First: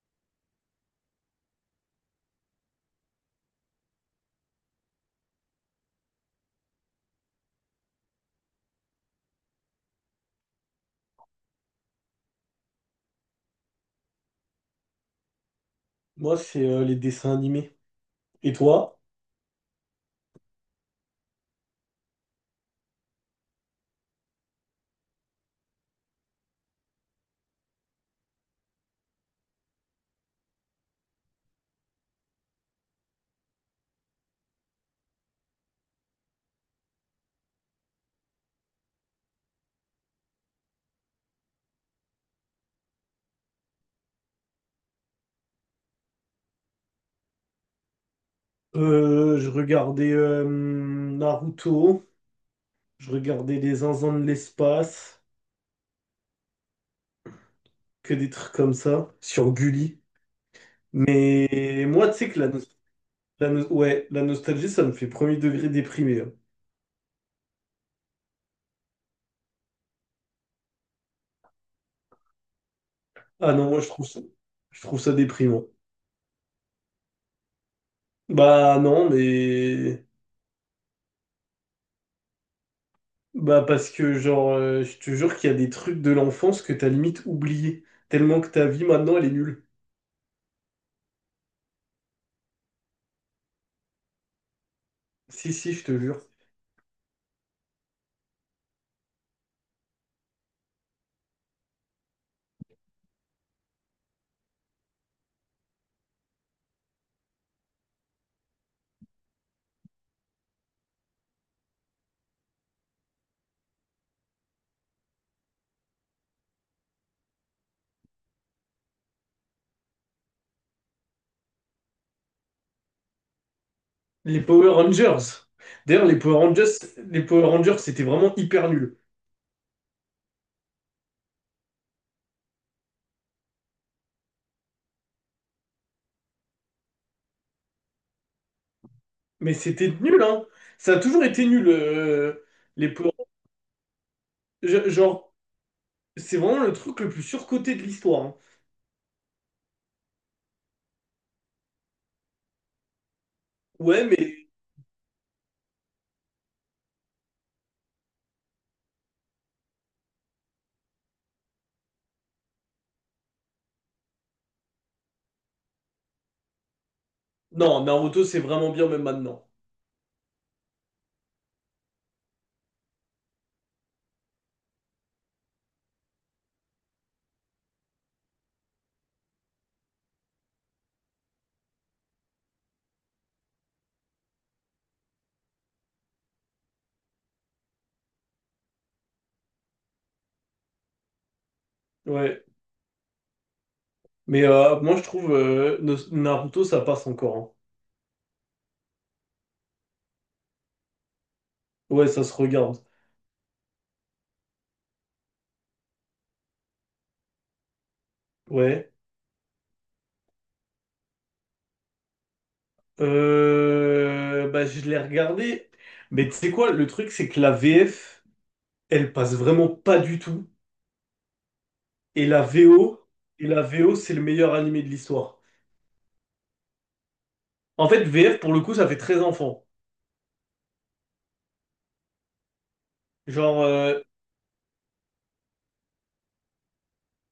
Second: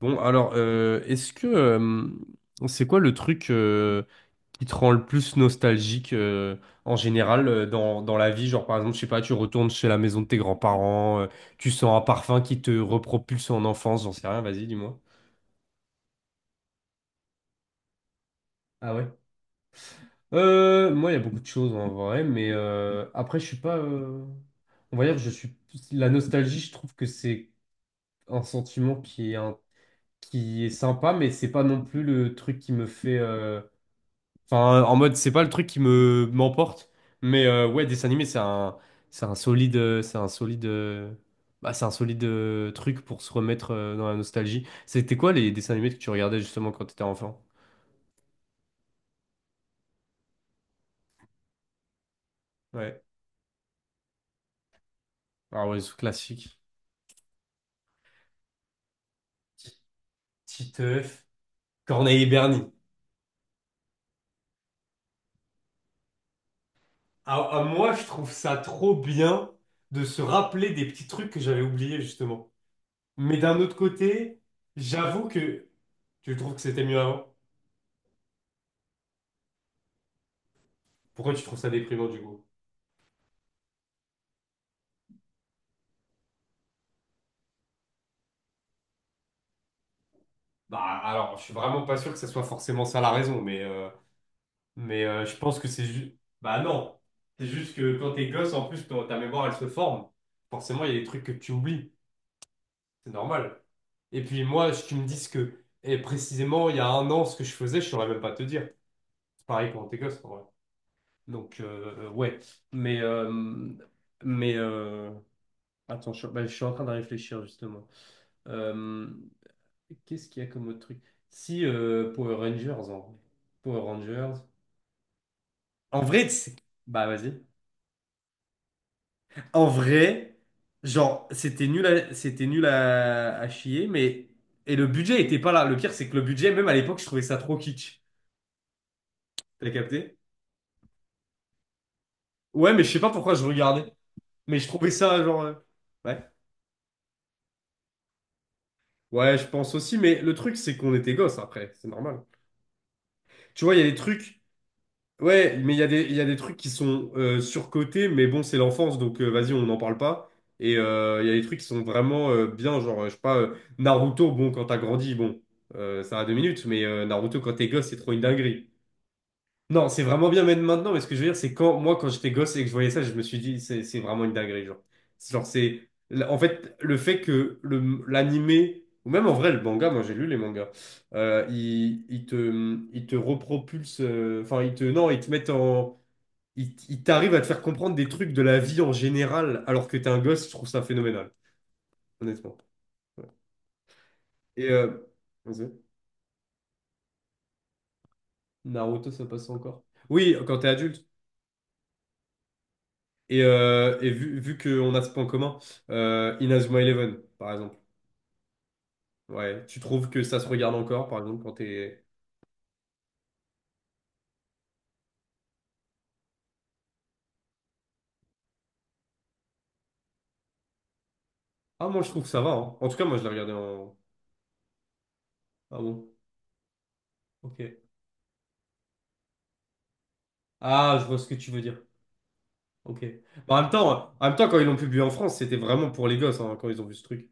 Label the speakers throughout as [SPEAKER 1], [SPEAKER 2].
[SPEAKER 1] Bon, alors, est-ce que c'est quoi le truc qui te rend le plus nostalgique en général, dans la vie? Genre, par exemple, je sais pas, tu retournes chez la maison de tes grands-parents, tu sens un parfum qui te repropulse en enfance, j'en sais rien, vas-y, dis-moi.
[SPEAKER 2] Moi, c'est les dessins animés. Et
[SPEAKER 1] Ah
[SPEAKER 2] toi?
[SPEAKER 1] ouais? Moi, il y a beaucoup de choses en vrai, mais après, je suis pas. On va dire, je suis. La nostalgie, je trouve que c'est un sentiment qui est, qui est sympa, mais c'est pas non plus le truc qui me fait. Enfin, en mode, c'est pas le truc qui me m'emporte, mais ouais, dessin animé, c'est un solide, bah, c'est un solide truc pour se remettre dans la nostalgie. C'était quoi les dessins animés que tu regardais justement quand t'étais enfant?
[SPEAKER 2] Je regardais Naruto,
[SPEAKER 1] Ouais,
[SPEAKER 2] je regardais Les Zinzins de l'espace,
[SPEAKER 1] ah ouais, c'est classique.
[SPEAKER 2] que des trucs comme ça, sur
[SPEAKER 1] Ti-
[SPEAKER 2] Gulli.
[SPEAKER 1] Titeuf,
[SPEAKER 2] Mais moi, tu
[SPEAKER 1] Corneille et
[SPEAKER 2] sais que
[SPEAKER 1] Bernie.
[SPEAKER 2] ouais, la nostalgie, ça me fait premier degré déprimé, hein.
[SPEAKER 1] Ah, ah, moi, je trouve ça trop bien de se rappeler des petits trucs que j'avais oubliés justement. Mais
[SPEAKER 2] Ah
[SPEAKER 1] d'un
[SPEAKER 2] non,
[SPEAKER 1] autre
[SPEAKER 2] moi,
[SPEAKER 1] côté,
[SPEAKER 2] je trouve ça
[SPEAKER 1] j'avoue
[SPEAKER 2] déprimant.
[SPEAKER 1] que tu trouves que c'était mieux avant.
[SPEAKER 2] Bah non, mais.
[SPEAKER 1] Pourquoi tu trouves ça déprimant du coup?
[SPEAKER 2] Bah parce que, genre, je te jure qu'il y a des trucs de l'enfance que t'as limite oublié, tellement que ta vie, maintenant, elle est nulle.
[SPEAKER 1] Bah, alors, je suis vraiment pas sûr que ça soit forcément ça la raison, mais, je
[SPEAKER 2] Si,
[SPEAKER 1] pense que
[SPEAKER 2] si, je
[SPEAKER 1] c'est
[SPEAKER 2] te
[SPEAKER 1] juste.
[SPEAKER 2] jure.
[SPEAKER 1] Bah, non. C'est juste que quand t'es gosse, en plus, ta mémoire, elle se forme. Forcément, il y a des trucs que tu oublies. C'est normal. Et puis, moi, si tu me dis ce que. Et précisément, il y a un an, ce que je faisais, je saurais même pas te dire. C'est pareil quand t'es gosse, en vrai. Donc, ouais. Mais. euh, mais. euh, Attends, bah, je suis en train de réfléchir, justement. Euh, Qu'est-ce qu'il y a comme autre truc? Si, Power Rangers, en vrai. Power Rangers.
[SPEAKER 2] Les Power Rangers.
[SPEAKER 1] En
[SPEAKER 2] D'ailleurs,
[SPEAKER 1] vrai, bah
[SPEAKER 2] Les
[SPEAKER 1] vas-y.
[SPEAKER 2] Power Rangers, c'était vraiment hyper nul.
[SPEAKER 1] En vrai, genre, c'était nul à chier, mais. Et le budget était pas là. Le pire, c'est que le budget, même à l'époque, je trouvais ça trop kitsch.
[SPEAKER 2] Mais
[SPEAKER 1] T'as
[SPEAKER 2] c'était
[SPEAKER 1] capté?
[SPEAKER 2] nul, hein. Ça a toujours été nul,
[SPEAKER 1] Ouais, mais
[SPEAKER 2] les
[SPEAKER 1] je sais pas
[SPEAKER 2] Power
[SPEAKER 1] pourquoi je regardais. Mais je trouvais
[SPEAKER 2] Rangers.
[SPEAKER 1] ça,
[SPEAKER 2] Genre,
[SPEAKER 1] genre. Ouais.
[SPEAKER 2] c'est vraiment le truc le plus surcoté de l'histoire, hein.
[SPEAKER 1] Ouais, je pense aussi, mais le truc, c'est qu'on était gosses après. C'est normal. Tu vois, il y a des
[SPEAKER 2] Ouais,
[SPEAKER 1] trucs.
[SPEAKER 2] mais
[SPEAKER 1] Ouais, mais il y a des trucs qui sont surcotés, mais bon, c'est l'enfance, donc vas-y, on n'en parle pas. Et il y a des trucs qui sont vraiment bien, genre, je sais pas, Naruto, bon, quand t'as grandi, bon, ça a deux minutes, mais Naruto, quand t'es
[SPEAKER 2] non,
[SPEAKER 1] gosse, c'est trop une
[SPEAKER 2] Naruto, c'est
[SPEAKER 1] dinguerie.
[SPEAKER 2] vraiment bien même maintenant.
[SPEAKER 1] Non, c'est vraiment bien même maintenant, mais ce que je veux dire, c'est quand moi, quand j'étais gosse et que je voyais ça, je me suis dit, c'est vraiment une dinguerie, genre. En fait, le fait que le l'animé, ou même en vrai, le manga, moi j'ai lu les mangas, il te repropulse, enfin, il te. Non, il te met en. Il t'arrive à te faire comprendre des trucs de la vie en général, alors que t'es un gosse, je trouve ça phénoménal,
[SPEAKER 2] Ouais.
[SPEAKER 1] honnêtement. Ouais.
[SPEAKER 2] Mais
[SPEAKER 1] Et.
[SPEAKER 2] moi, je trouve
[SPEAKER 1] Vas-y.
[SPEAKER 2] Naruto, ça passe encore, hein.
[SPEAKER 1] Naruto, ça passe encore. Oui, quand t'es adulte.
[SPEAKER 2] Ouais, ça se regarde.
[SPEAKER 1] Et, vu qu'on a ce point commun, Inazuma Eleven, par exemple.
[SPEAKER 2] Ouais.
[SPEAKER 1] Ouais, tu trouves que ça se regarde encore, par exemple, quand t'es...
[SPEAKER 2] Bah, je l'ai regardé. Mais tu sais quoi, le truc, c'est que la VF, elle passe vraiment pas du tout.
[SPEAKER 1] Ah, moi, je trouve que
[SPEAKER 2] Et
[SPEAKER 1] ça va,
[SPEAKER 2] la
[SPEAKER 1] hein. En tout cas,
[SPEAKER 2] VO,
[SPEAKER 1] moi, je l'ai
[SPEAKER 2] et
[SPEAKER 1] regardé
[SPEAKER 2] la
[SPEAKER 1] en...
[SPEAKER 2] VO, c'est le meilleur animé de l'histoire.
[SPEAKER 1] Ah bon? Ok.
[SPEAKER 2] En fait, VF, pour le coup, ça fait très enfant.
[SPEAKER 1] Ah, je vois ce que tu veux dire. Ok. Bah,
[SPEAKER 2] Genre,
[SPEAKER 1] en même temps, quand ils l'ont publié en France, c'était vraiment pour les gosses, hein, quand ils ont vu ce truc.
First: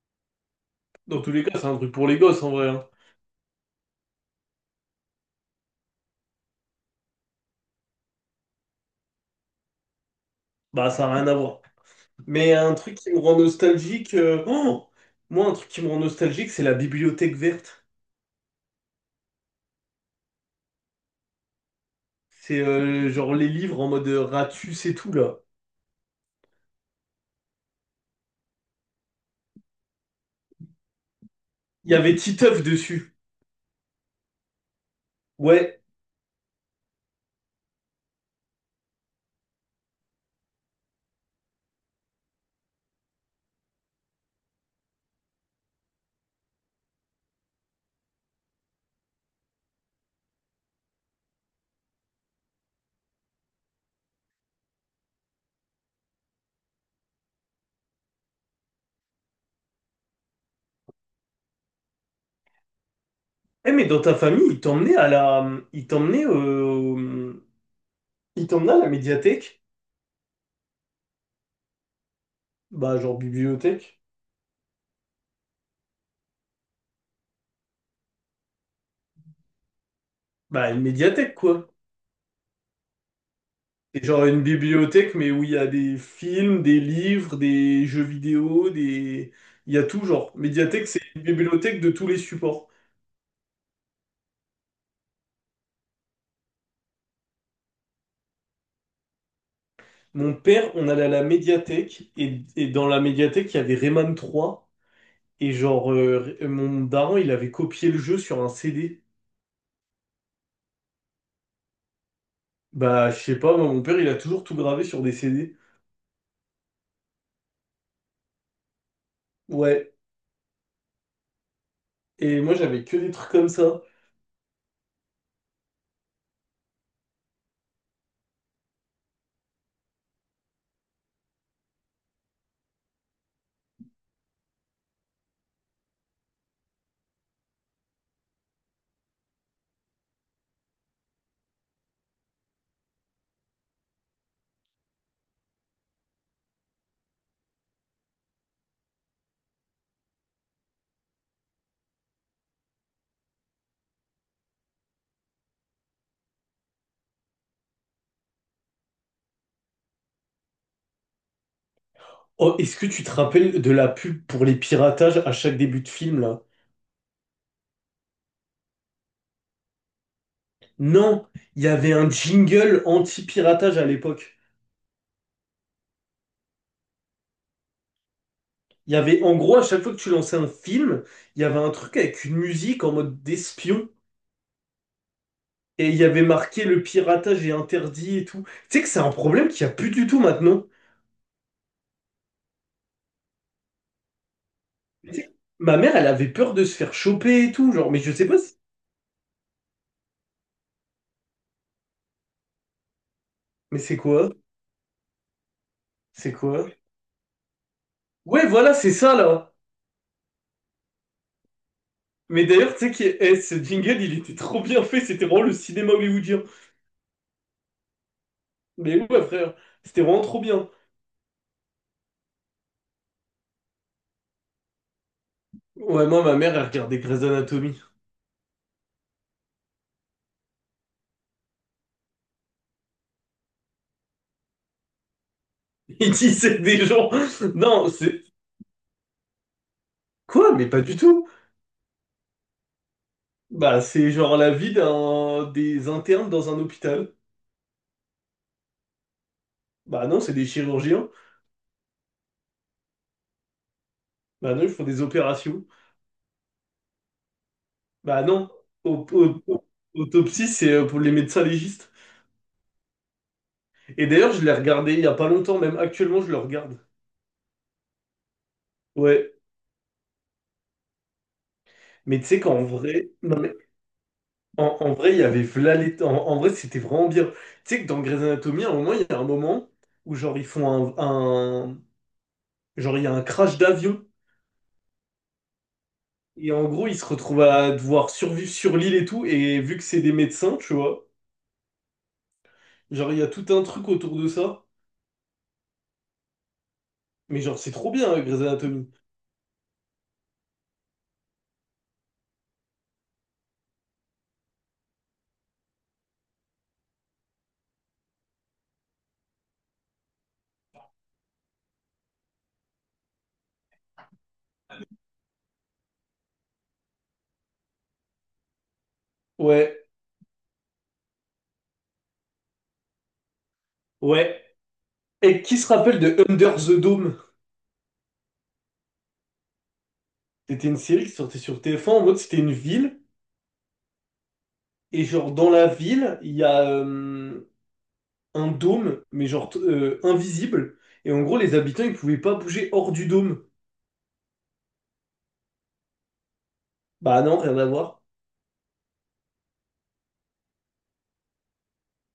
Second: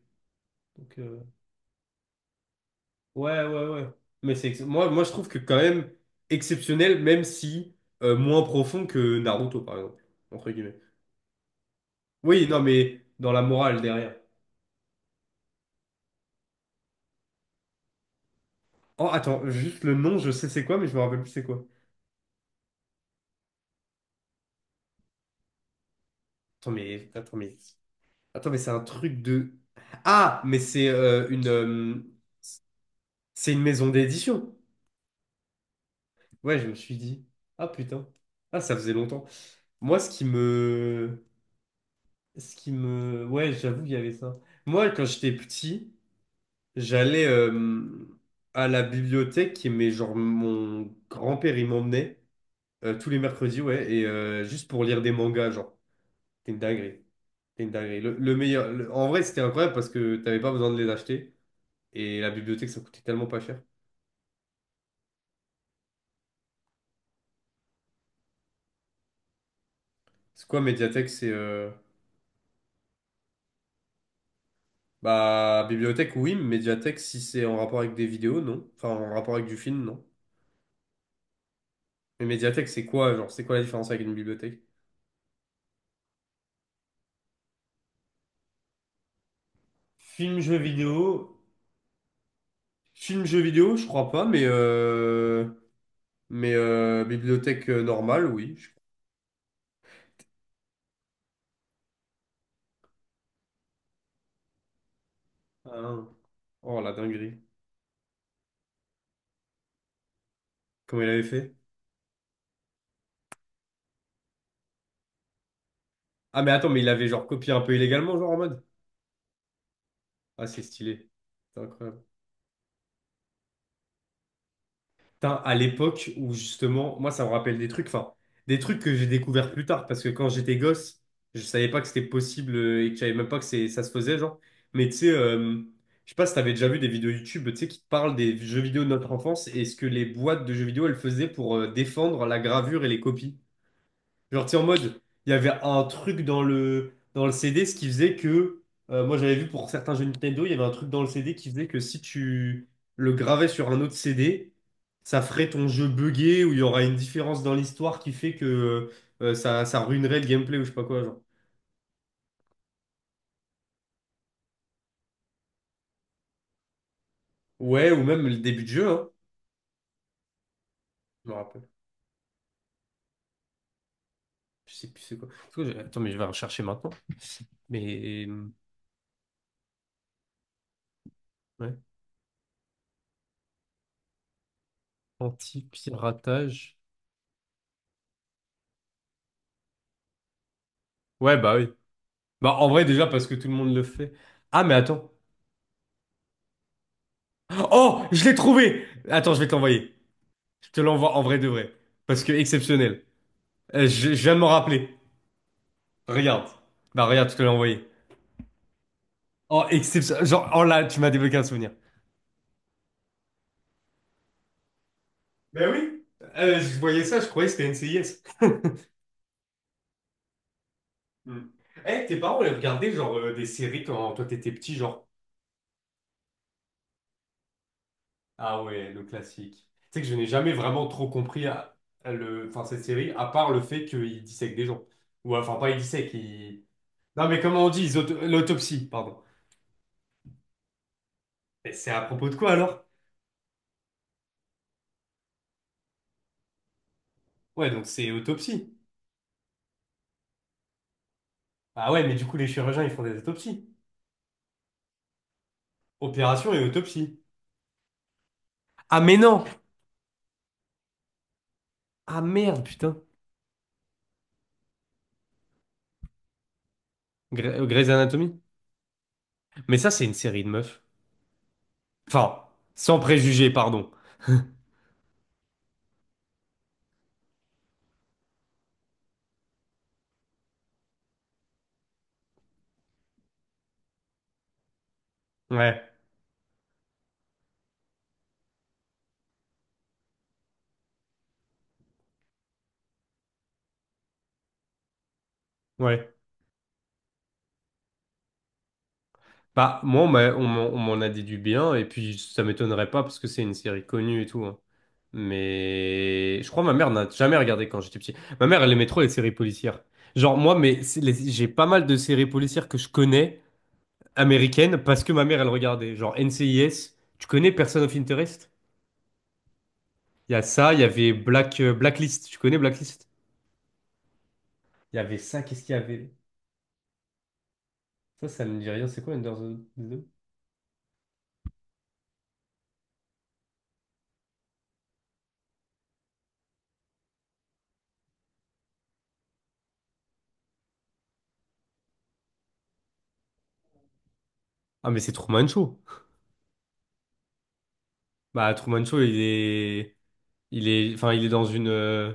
[SPEAKER 1] Donc,
[SPEAKER 2] dans tous les cas, c'est un truc pour les gosses, en vrai, hein.
[SPEAKER 1] Ouais, ouais, ouais. Mais Moi, je trouve que quand même exceptionnel, même si moins profond que Naruto, par exemple, entre guillemets.
[SPEAKER 2] Bah, ça n'a rien à voir.
[SPEAKER 1] Oui,
[SPEAKER 2] Mais
[SPEAKER 1] non,
[SPEAKER 2] un truc
[SPEAKER 1] mais
[SPEAKER 2] qui me
[SPEAKER 1] dans
[SPEAKER 2] rend
[SPEAKER 1] la morale derrière.
[SPEAKER 2] nostalgique... Moi, un truc qui me rend nostalgique, c'est la bibliothèque verte.
[SPEAKER 1] Oh, attends, juste le nom, je sais c'est quoi, mais je me rappelle plus c'est quoi.
[SPEAKER 2] C'est genre les livres en mode Ratus et tout, là.
[SPEAKER 1] Attends, mais... Attends, mais... Attends, mais c'est un truc de... Ah, mais c'est
[SPEAKER 2] Il y avait Titeuf dessus.
[SPEAKER 1] C'est une maison d'édition.
[SPEAKER 2] Ouais.
[SPEAKER 1] Ouais, je me suis dit. Ah, putain. Ah, ça faisait longtemps. Moi, ce qui me... Ce qui me... Ouais, j'avoue qu'il y avait ça. Moi, quand j'étais petit, j'allais à la bibliothèque, qui mais genre mon grand-père, il m'emmenait tous les mercredis, ouais, et juste pour lire des mangas, genre. C'était une dinguerie. C'était une dinguerie. En vrai, c'était incroyable parce que t'avais pas besoin de les acheter et la bibliothèque, ça coûtait tellement pas cher.
[SPEAKER 2] Eh, mais dans ta famille, Ils t'emmenaient à la médiathèque.
[SPEAKER 1] C'est quoi Mediatek? C'est
[SPEAKER 2] Bah, genre bibliothèque.
[SPEAKER 1] bah bibliothèque, oui, mais médiathèque si c'est en rapport avec des vidéos, non. Enfin, en rapport avec du film, non.
[SPEAKER 2] Bah, une médiathèque, quoi.
[SPEAKER 1] Mais Mediatek c'est quoi, genre, c'est quoi la différence
[SPEAKER 2] C'est
[SPEAKER 1] avec une
[SPEAKER 2] genre une
[SPEAKER 1] bibliothèque?
[SPEAKER 2] bibliothèque, mais où il y a des films, des livres, des jeux vidéo, des. Il y a tout genre.
[SPEAKER 1] Film, jeu
[SPEAKER 2] Médiathèque, c'est une
[SPEAKER 1] vidéo,
[SPEAKER 2] bibliothèque de tous les supports.
[SPEAKER 1] film, jeu vidéo, je crois pas, mais bibliothèque normale, oui.
[SPEAKER 2] Mon père, on allait à la médiathèque, et dans la médiathèque, il y avait Rayman 3, et genre,
[SPEAKER 1] Ah, oh
[SPEAKER 2] mon
[SPEAKER 1] la
[SPEAKER 2] daron, il
[SPEAKER 1] dinguerie.
[SPEAKER 2] avait copié le jeu sur un CD.
[SPEAKER 1] Comment il avait fait?
[SPEAKER 2] Bah, je sais pas, moi, mon père, il a toujours tout gravé sur des CD.
[SPEAKER 1] Ah mais attends, mais il avait genre copié un peu illégalement, genre en mode.
[SPEAKER 2] Ouais,
[SPEAKER 1] Ah c'est stylé. C'est incroyable.
[SPEAKER 2] et moi, j'avais que des trucs comme ça.
[SPEAKER 1] Putain, à l'époque où justement, moi ça me rappelle des trucs, enfin, des trucs que j'ai découvert plus tard, parce que quand j'étais gosse, je savais pas que c'était possible et que je savais même pas que c'est, ça se faisait, genre. Mais tu sais, je sais pas si t'avais déjà vu des vidéos YouTube, tu sais, qui te parlent des jeux vidéo de notre enfance et ce que les boîtes de jeux vidéo, elles faisaient pour défendre la gravure et les copies. Genre, tu sais, en mode, il y avait un truc dans dans le CD, ce qui faisait que, moi j'avais vu pour certains jeux Nintendo, il y avait un truc dans le CD qui faisait que si tu le gravais sur un autre CD, ça ferait ton jeu buggé ou il y aura une différence dans l'histoire qui fait que ça ruinerait le gameplay ou je sais pas quoi, genre.
[SPEAKER 2] Oh, est-ce que tu te rappelles de la pub pour les piratages à chaque début de film, là?
[SPEAKER 1] Ouais, ou même le début de jeu, hein.
[SPEAKER 2] Non,
[SPEAKER 1] Je me
[SPEAKER 2] il
[SPEAKER 1] rappelle.
[SPEAKER 2] y avait un jingle anti-piratage à l'époque.
[SPEAKER 1] Je sais plus c'est quoi. Parce que attends, mais je vais rechercher maintenant. Mais,
[SPEAKER 2] Il y avait, en gros, à chaque fois que tu lançais un film, il y avait un
[SPEAKER 1] ouais.
[SPEAKER 2] truc avec une musique en mode d'espion. Et il y avait marqué
[SPEAKER 1] Anti-piratage.
[SPEAKER 2] le piratage est interdit et tout. Tu sais que c'est un problème qu'il n'y a plus du tout maintenant.
[SPEAKER 1] Ouais, bah oui. Bah en vrai, déjà parce que tout le monde le fait. Ah, mais attends.
[SPEAKER 2] Tu sais, ma mère, elle avait peur de se faire choper et tout. Genre, mais
[SPEAKER 1] Oh,
[SPEAKER 2] je
[SPEAKER 1] je
[SPEAKER 2] sais
[SPEAKER 1] l'ai
[SPEAKER 2] pas.
[SPEAKER 1] trouvé! Attends, je vais te l'envoyer. Je te l'envoie en vrai de vrai. Parce que exceptionnel.
[SPEAKER 2] Mais c'est
[SPEAKER 1] Je
[SPEAKER 2] quoi?
[SPEAKER 1] viens de m'en rappeler.
[SPEAKER 2] C'est
[SPEAKER 1] Regarde.
[SPEAKER 2] quoi?
[SPEAKER 1] Bah regarde, je te l'ai envoyé.
[SPEAKER 2] Ouais, voilà, c'est ça là.
[SPEAKER 1] Oh, exceptionnel. Genre, oh là, tu m'as débloqué un souvenir.
[SPEAKER 2] Mais d'ailleurs, tu sais que ce jingle, il était trop bien fait. C'était vraiment le
[SPEAKER 1] Ben
[SPEAKER 2] cinéma
[SPEAKER 1] oui.
[SPEAKER 2] hollywoodien.
[SPEAKER 1] Je voyais ça, je croyais que c'était NCIS.
[SPEAKER 2] Mais ouais, frère, c'était vraiment trop bien.
[SPEAKER 1] Hmm. Eh, tes parents, ils regardaient genre des séries quand toi t'étais petit, genre.
[SPEAKER 2] Ouais, moi, ma mère, elle regardait Grey's Anatomy.
[SPEAKER 1] Ah ouais, le classique. Tu sais que je n'ai jamais vraiment trop compris à le... enfin, cette série, à part le fait qu'ils dissèquent des gens. Ou enfin, pas ils
[SPEAKER 2] Il
[SPEAKER 1] dissèquent,
[SPEAKER 2] dit c'est
[SPEAKER 1] ils...
[SPEAKER 2] des gens.
[SPEAKER 1] Non mais comment on dit,
[SPEAKER 2] Non, c'est.
[SPEAKER 1] l'autopsie, pardon.
[SPEAKER 2] Quoi? Mais pas du tout.
[SPEAKER 1] Mais c'est à propos de quoi alors?
[SPEAKER 2] Bah, c'est genre la vie d'un des internes dans un hôpital.
[SPEAKER 1] Ouais, donc c'est autopsie.
[SPEAKER 2] Bah non, c'est des chirurgiens.
[SPEAKER 1] Ah ouais, mais du coup, les chirurgiens, ils font des autopsies.
[SPEAKER 2] Bah non, ils font des opérations.
[SPEAKER 1] Opération et autopsie.
[SPEAKER 2] Bah non.
[SPEAKER 1] Ah
[SPEAKER 2] Au-
[SPEAKER 1] mais
[SPEAKER 2] au-
[SPEAKER 1] non!
[SPEAKER 2] au- Autopsie, c'est pour les médecins légistes.
[SPEAKER 1] Ah merde, putain.
[SPEAKER 2] Et d'ailleurs, je l'ai regardé il y a pas longtemps, même actuellement, je le regarde.
[SPEAKER 1] Grey's Anatomy?
[SPEAKER 2] Ouais.
[SPEAKER 1] Mais ça, c'est une série de meufs.
[SPEAKER 2] Mais tu sais
[SPEAKER 1] Enfin,
[SPEAKER 2] qu'en
[SPEAKER 1] sans
[SPEAKER 2] vrai, non
[SPEAKER 1] préjugés,
[SPEAKER 2] mais
[SPEAKER 1] pardon.
[SPEAKER 2] en vrai, il y avait v'là les- en vrai, c'était vraiment bien. Tu sais que dans Grey's Anatomy, à un moment, il y a un moment où genre ils font un- genre il y a un crash d'avion.
[SPEAKER 1] Ouais,
[SPEAKER 2] Et en gros, ils se retrouvent à devoir survivre sur l'île et tout. Et vu que c'est des médecins, tu vois, genre, il y a tout un truc autour de ça.
[SPEAKER 1] ouais.
[SPEAKER 2] Mais genre, c'est trop bien, hein, Grey's Anatomy.
[SPEAKER 1] Bah, moi, on m'en a déduit bien, et puis ça m'étonnerait pas parce que c'est une série connue et tout, hein. Mais je crois que ma mère n'a jamais regardé quand j'étais petit. Ma mère, elle aimait trop les séries policières. Genre, moi, mais j'ai pas mal de séries policières que je connais. Américaine parce que ma mère, elle regardait. Genre NCIS. Tu connais Person of Interest?
[SPEAKER 2] Ouais,
[SPEAKER 1] Il y a ça, il y avait Blacklist. Tu connais Blacklist?
[SPEAKER 2] ouais.
[SPEAKER 1] Il y avait ça,
[SPEAKER 2] Et qui
[SPEAKER 1] qu'est-ce
[SPEAKER 2] se
[SPEAKER 1] qu'il y
[SPEAKER 2] rappelle
[SPEAKER 1] avait?
[SPEAKER 2] de Under the Dome?
[SPEAKER 1] Ça ne me dit rien. C'est quoi Under the... Dome?
[SPEAKER 2] C'était une série qui sortait sur TF1. En mode, c'était une ville. Et genre, dans la ville, il y a un dôme, mais genre invisible. Et en gros, les habitants, ils pouvaient pas bouger hors du dôme.
[SPEAKER 1] Ah, mais c'est Truman Show.
[SPEAKER 2] Bah non, rien à voir.
[SPEAKER 1] Bah, Truman Show, il est. Il est. Enfin, il est dans une.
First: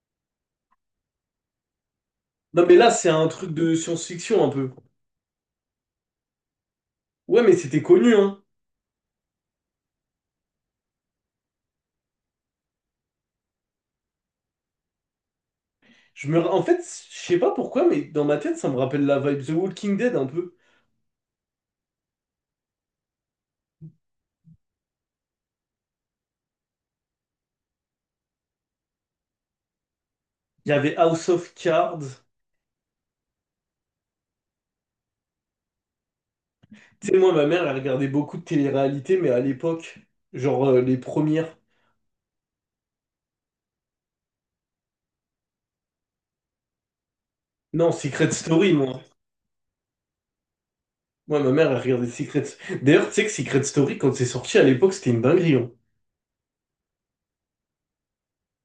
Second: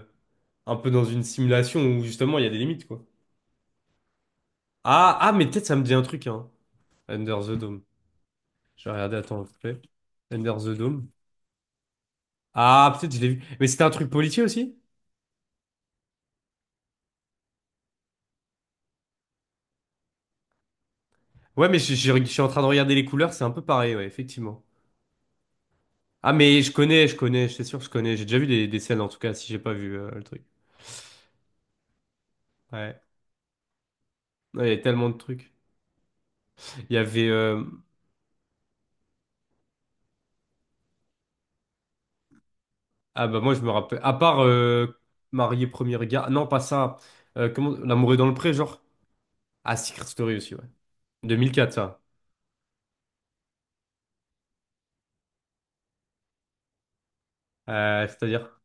[SPEAKER 1] Un peu dans une simulation où justement il y a des
[SPEAKER 2] Non, mais
[SPEAKER 1] limites,
[SPEAKER 2] là,
[SPEAKER 1] quoi.
[SPEAKER 2] c'est un truc de science-fiction un peu.
[SPEAKER 1] Ah, ah, mais peut-être ça me dit un truc, hein. Under
[SPEAKER 2] Ouais,
[SPEAKER 1] the
[SPEAKER 2] mais c'était
[SPEAKER 1] Dome.
[SPEAKER 2] connu, hein.
[SPEAKER 1] Je vais regarder, attends, s'il te plaît. Under the Dome. Ah, peut-être je l'ai vu. Mais c'était un truc policier aussi?
[SPEAKER 2] En fait, je sais pas pourquoi, mais dans ma tête, ça me rappelle la vibe The Walking Dead un peu.
[SPEAKER 1] Ouais, mais je suis en train de regarder les couleurs, c'est un peu pareil, ouais, effectivement. Ah, mais je connais, c'est sûr que je connais. J'ai déjà vu des scènes, en tout cas, si j'ai pas vu le truc.
[SPEAKER 2] Il y avait House of Cards.
[SPEAKER 1] Ouais. Ouais, il y a tellement de trucs. Il y
[SPEAKER 2] Tu sais,
[SPEAKER 1] avait...
[SPEAKER 2] moi, ma mère, elle regardait beaucoup de télé-réalité, mais à l'époque, genre les premières.
[SPEAKER 1] Ah bah moi, je me rappelle... À part Marié Premier Regard... Non, pas ça.
[SPEAKER 2] Non,
[SPEAKER 1] L'amour est dans
[SPEAKER 2] Secret
[SPEAKER 1] le pré,
[SPEAKER 2] Story,
[SPEAKER 1] genre.
[SPEAKER 2] moi.
[SPEAKER 1] Ah, Secret Story aussi, ouais.
[SPEAKER 2] Moi, ma mère,
[SPEAKER 1] 2004,
[SPEAKER 2] elle
[SPEAKER 1] ça.
[SPEAKER 2] regardait Secret. D'ailleurs, tu sais que Secret Story, quand c'est sorti à l'époque, c'était une dinguerie, hein.
[SPEAKER 1] Euh, c'est-à-dire...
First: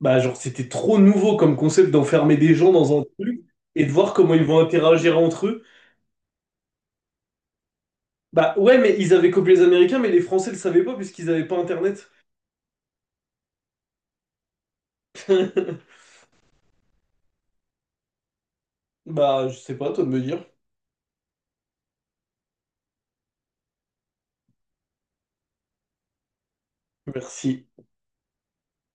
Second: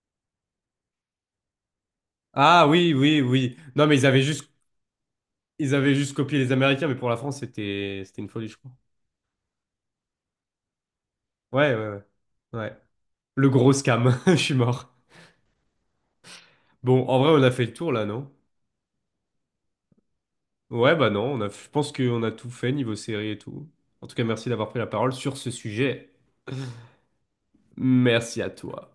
[SPEAKER 2] Bah, genre, c'était trop nouveau comme concept d'enfermer des
[SPEAKER 1] Ah
[SPEAKER 2] gens
[SPEAKER 1] oui,
[SPEAKER 2] dans un
[SPEAKER 1] oui,
[SPEAKER 2] truc
[SPEAKER 1] oui.
[SPEAKER 2] et
[SPEAKER 1] Non,
[SPEAKER 2] de
[SPEAKER 1] mais ils
[SPEAKER 2] voir
[SPEAKER 1] avaient
[SPEAKER 2] comment ils
[SPEAKER 1] juste...
[SPEAKER 2] vont interagir entre eux.
[SPEAKER 1] Ils avaient juste copié les Américains, mais pour la France, c'était une folie,
[SPEAKER 2] Bah,
[SPEAKER 1] je crois.
[SPEAKER 2] ouais, mais ils avaient copié les Américains, mais les Français le savaient pas puisqu'ils avaient pas
[SPEAKER 1] Ouais, ouais, ouais.
[SPEAKER 2] Internet.
[SPEAKER 1] Ouais. Le gros scam. Je suis mort. Bon, en vrai, on a fait le tour là, non?
[SPEAKER 2] Bah, je sais pas, toi de me dire.
[SPEAKER 1] Ouais, bah non, on a, je pense qu'on a tout fait niveau série et tout. En tout cas, merci d'avoir pris la parole sur ce sujet.
[SPEAKER 2] Merci.
[SPEAKER 1] Merci à toi.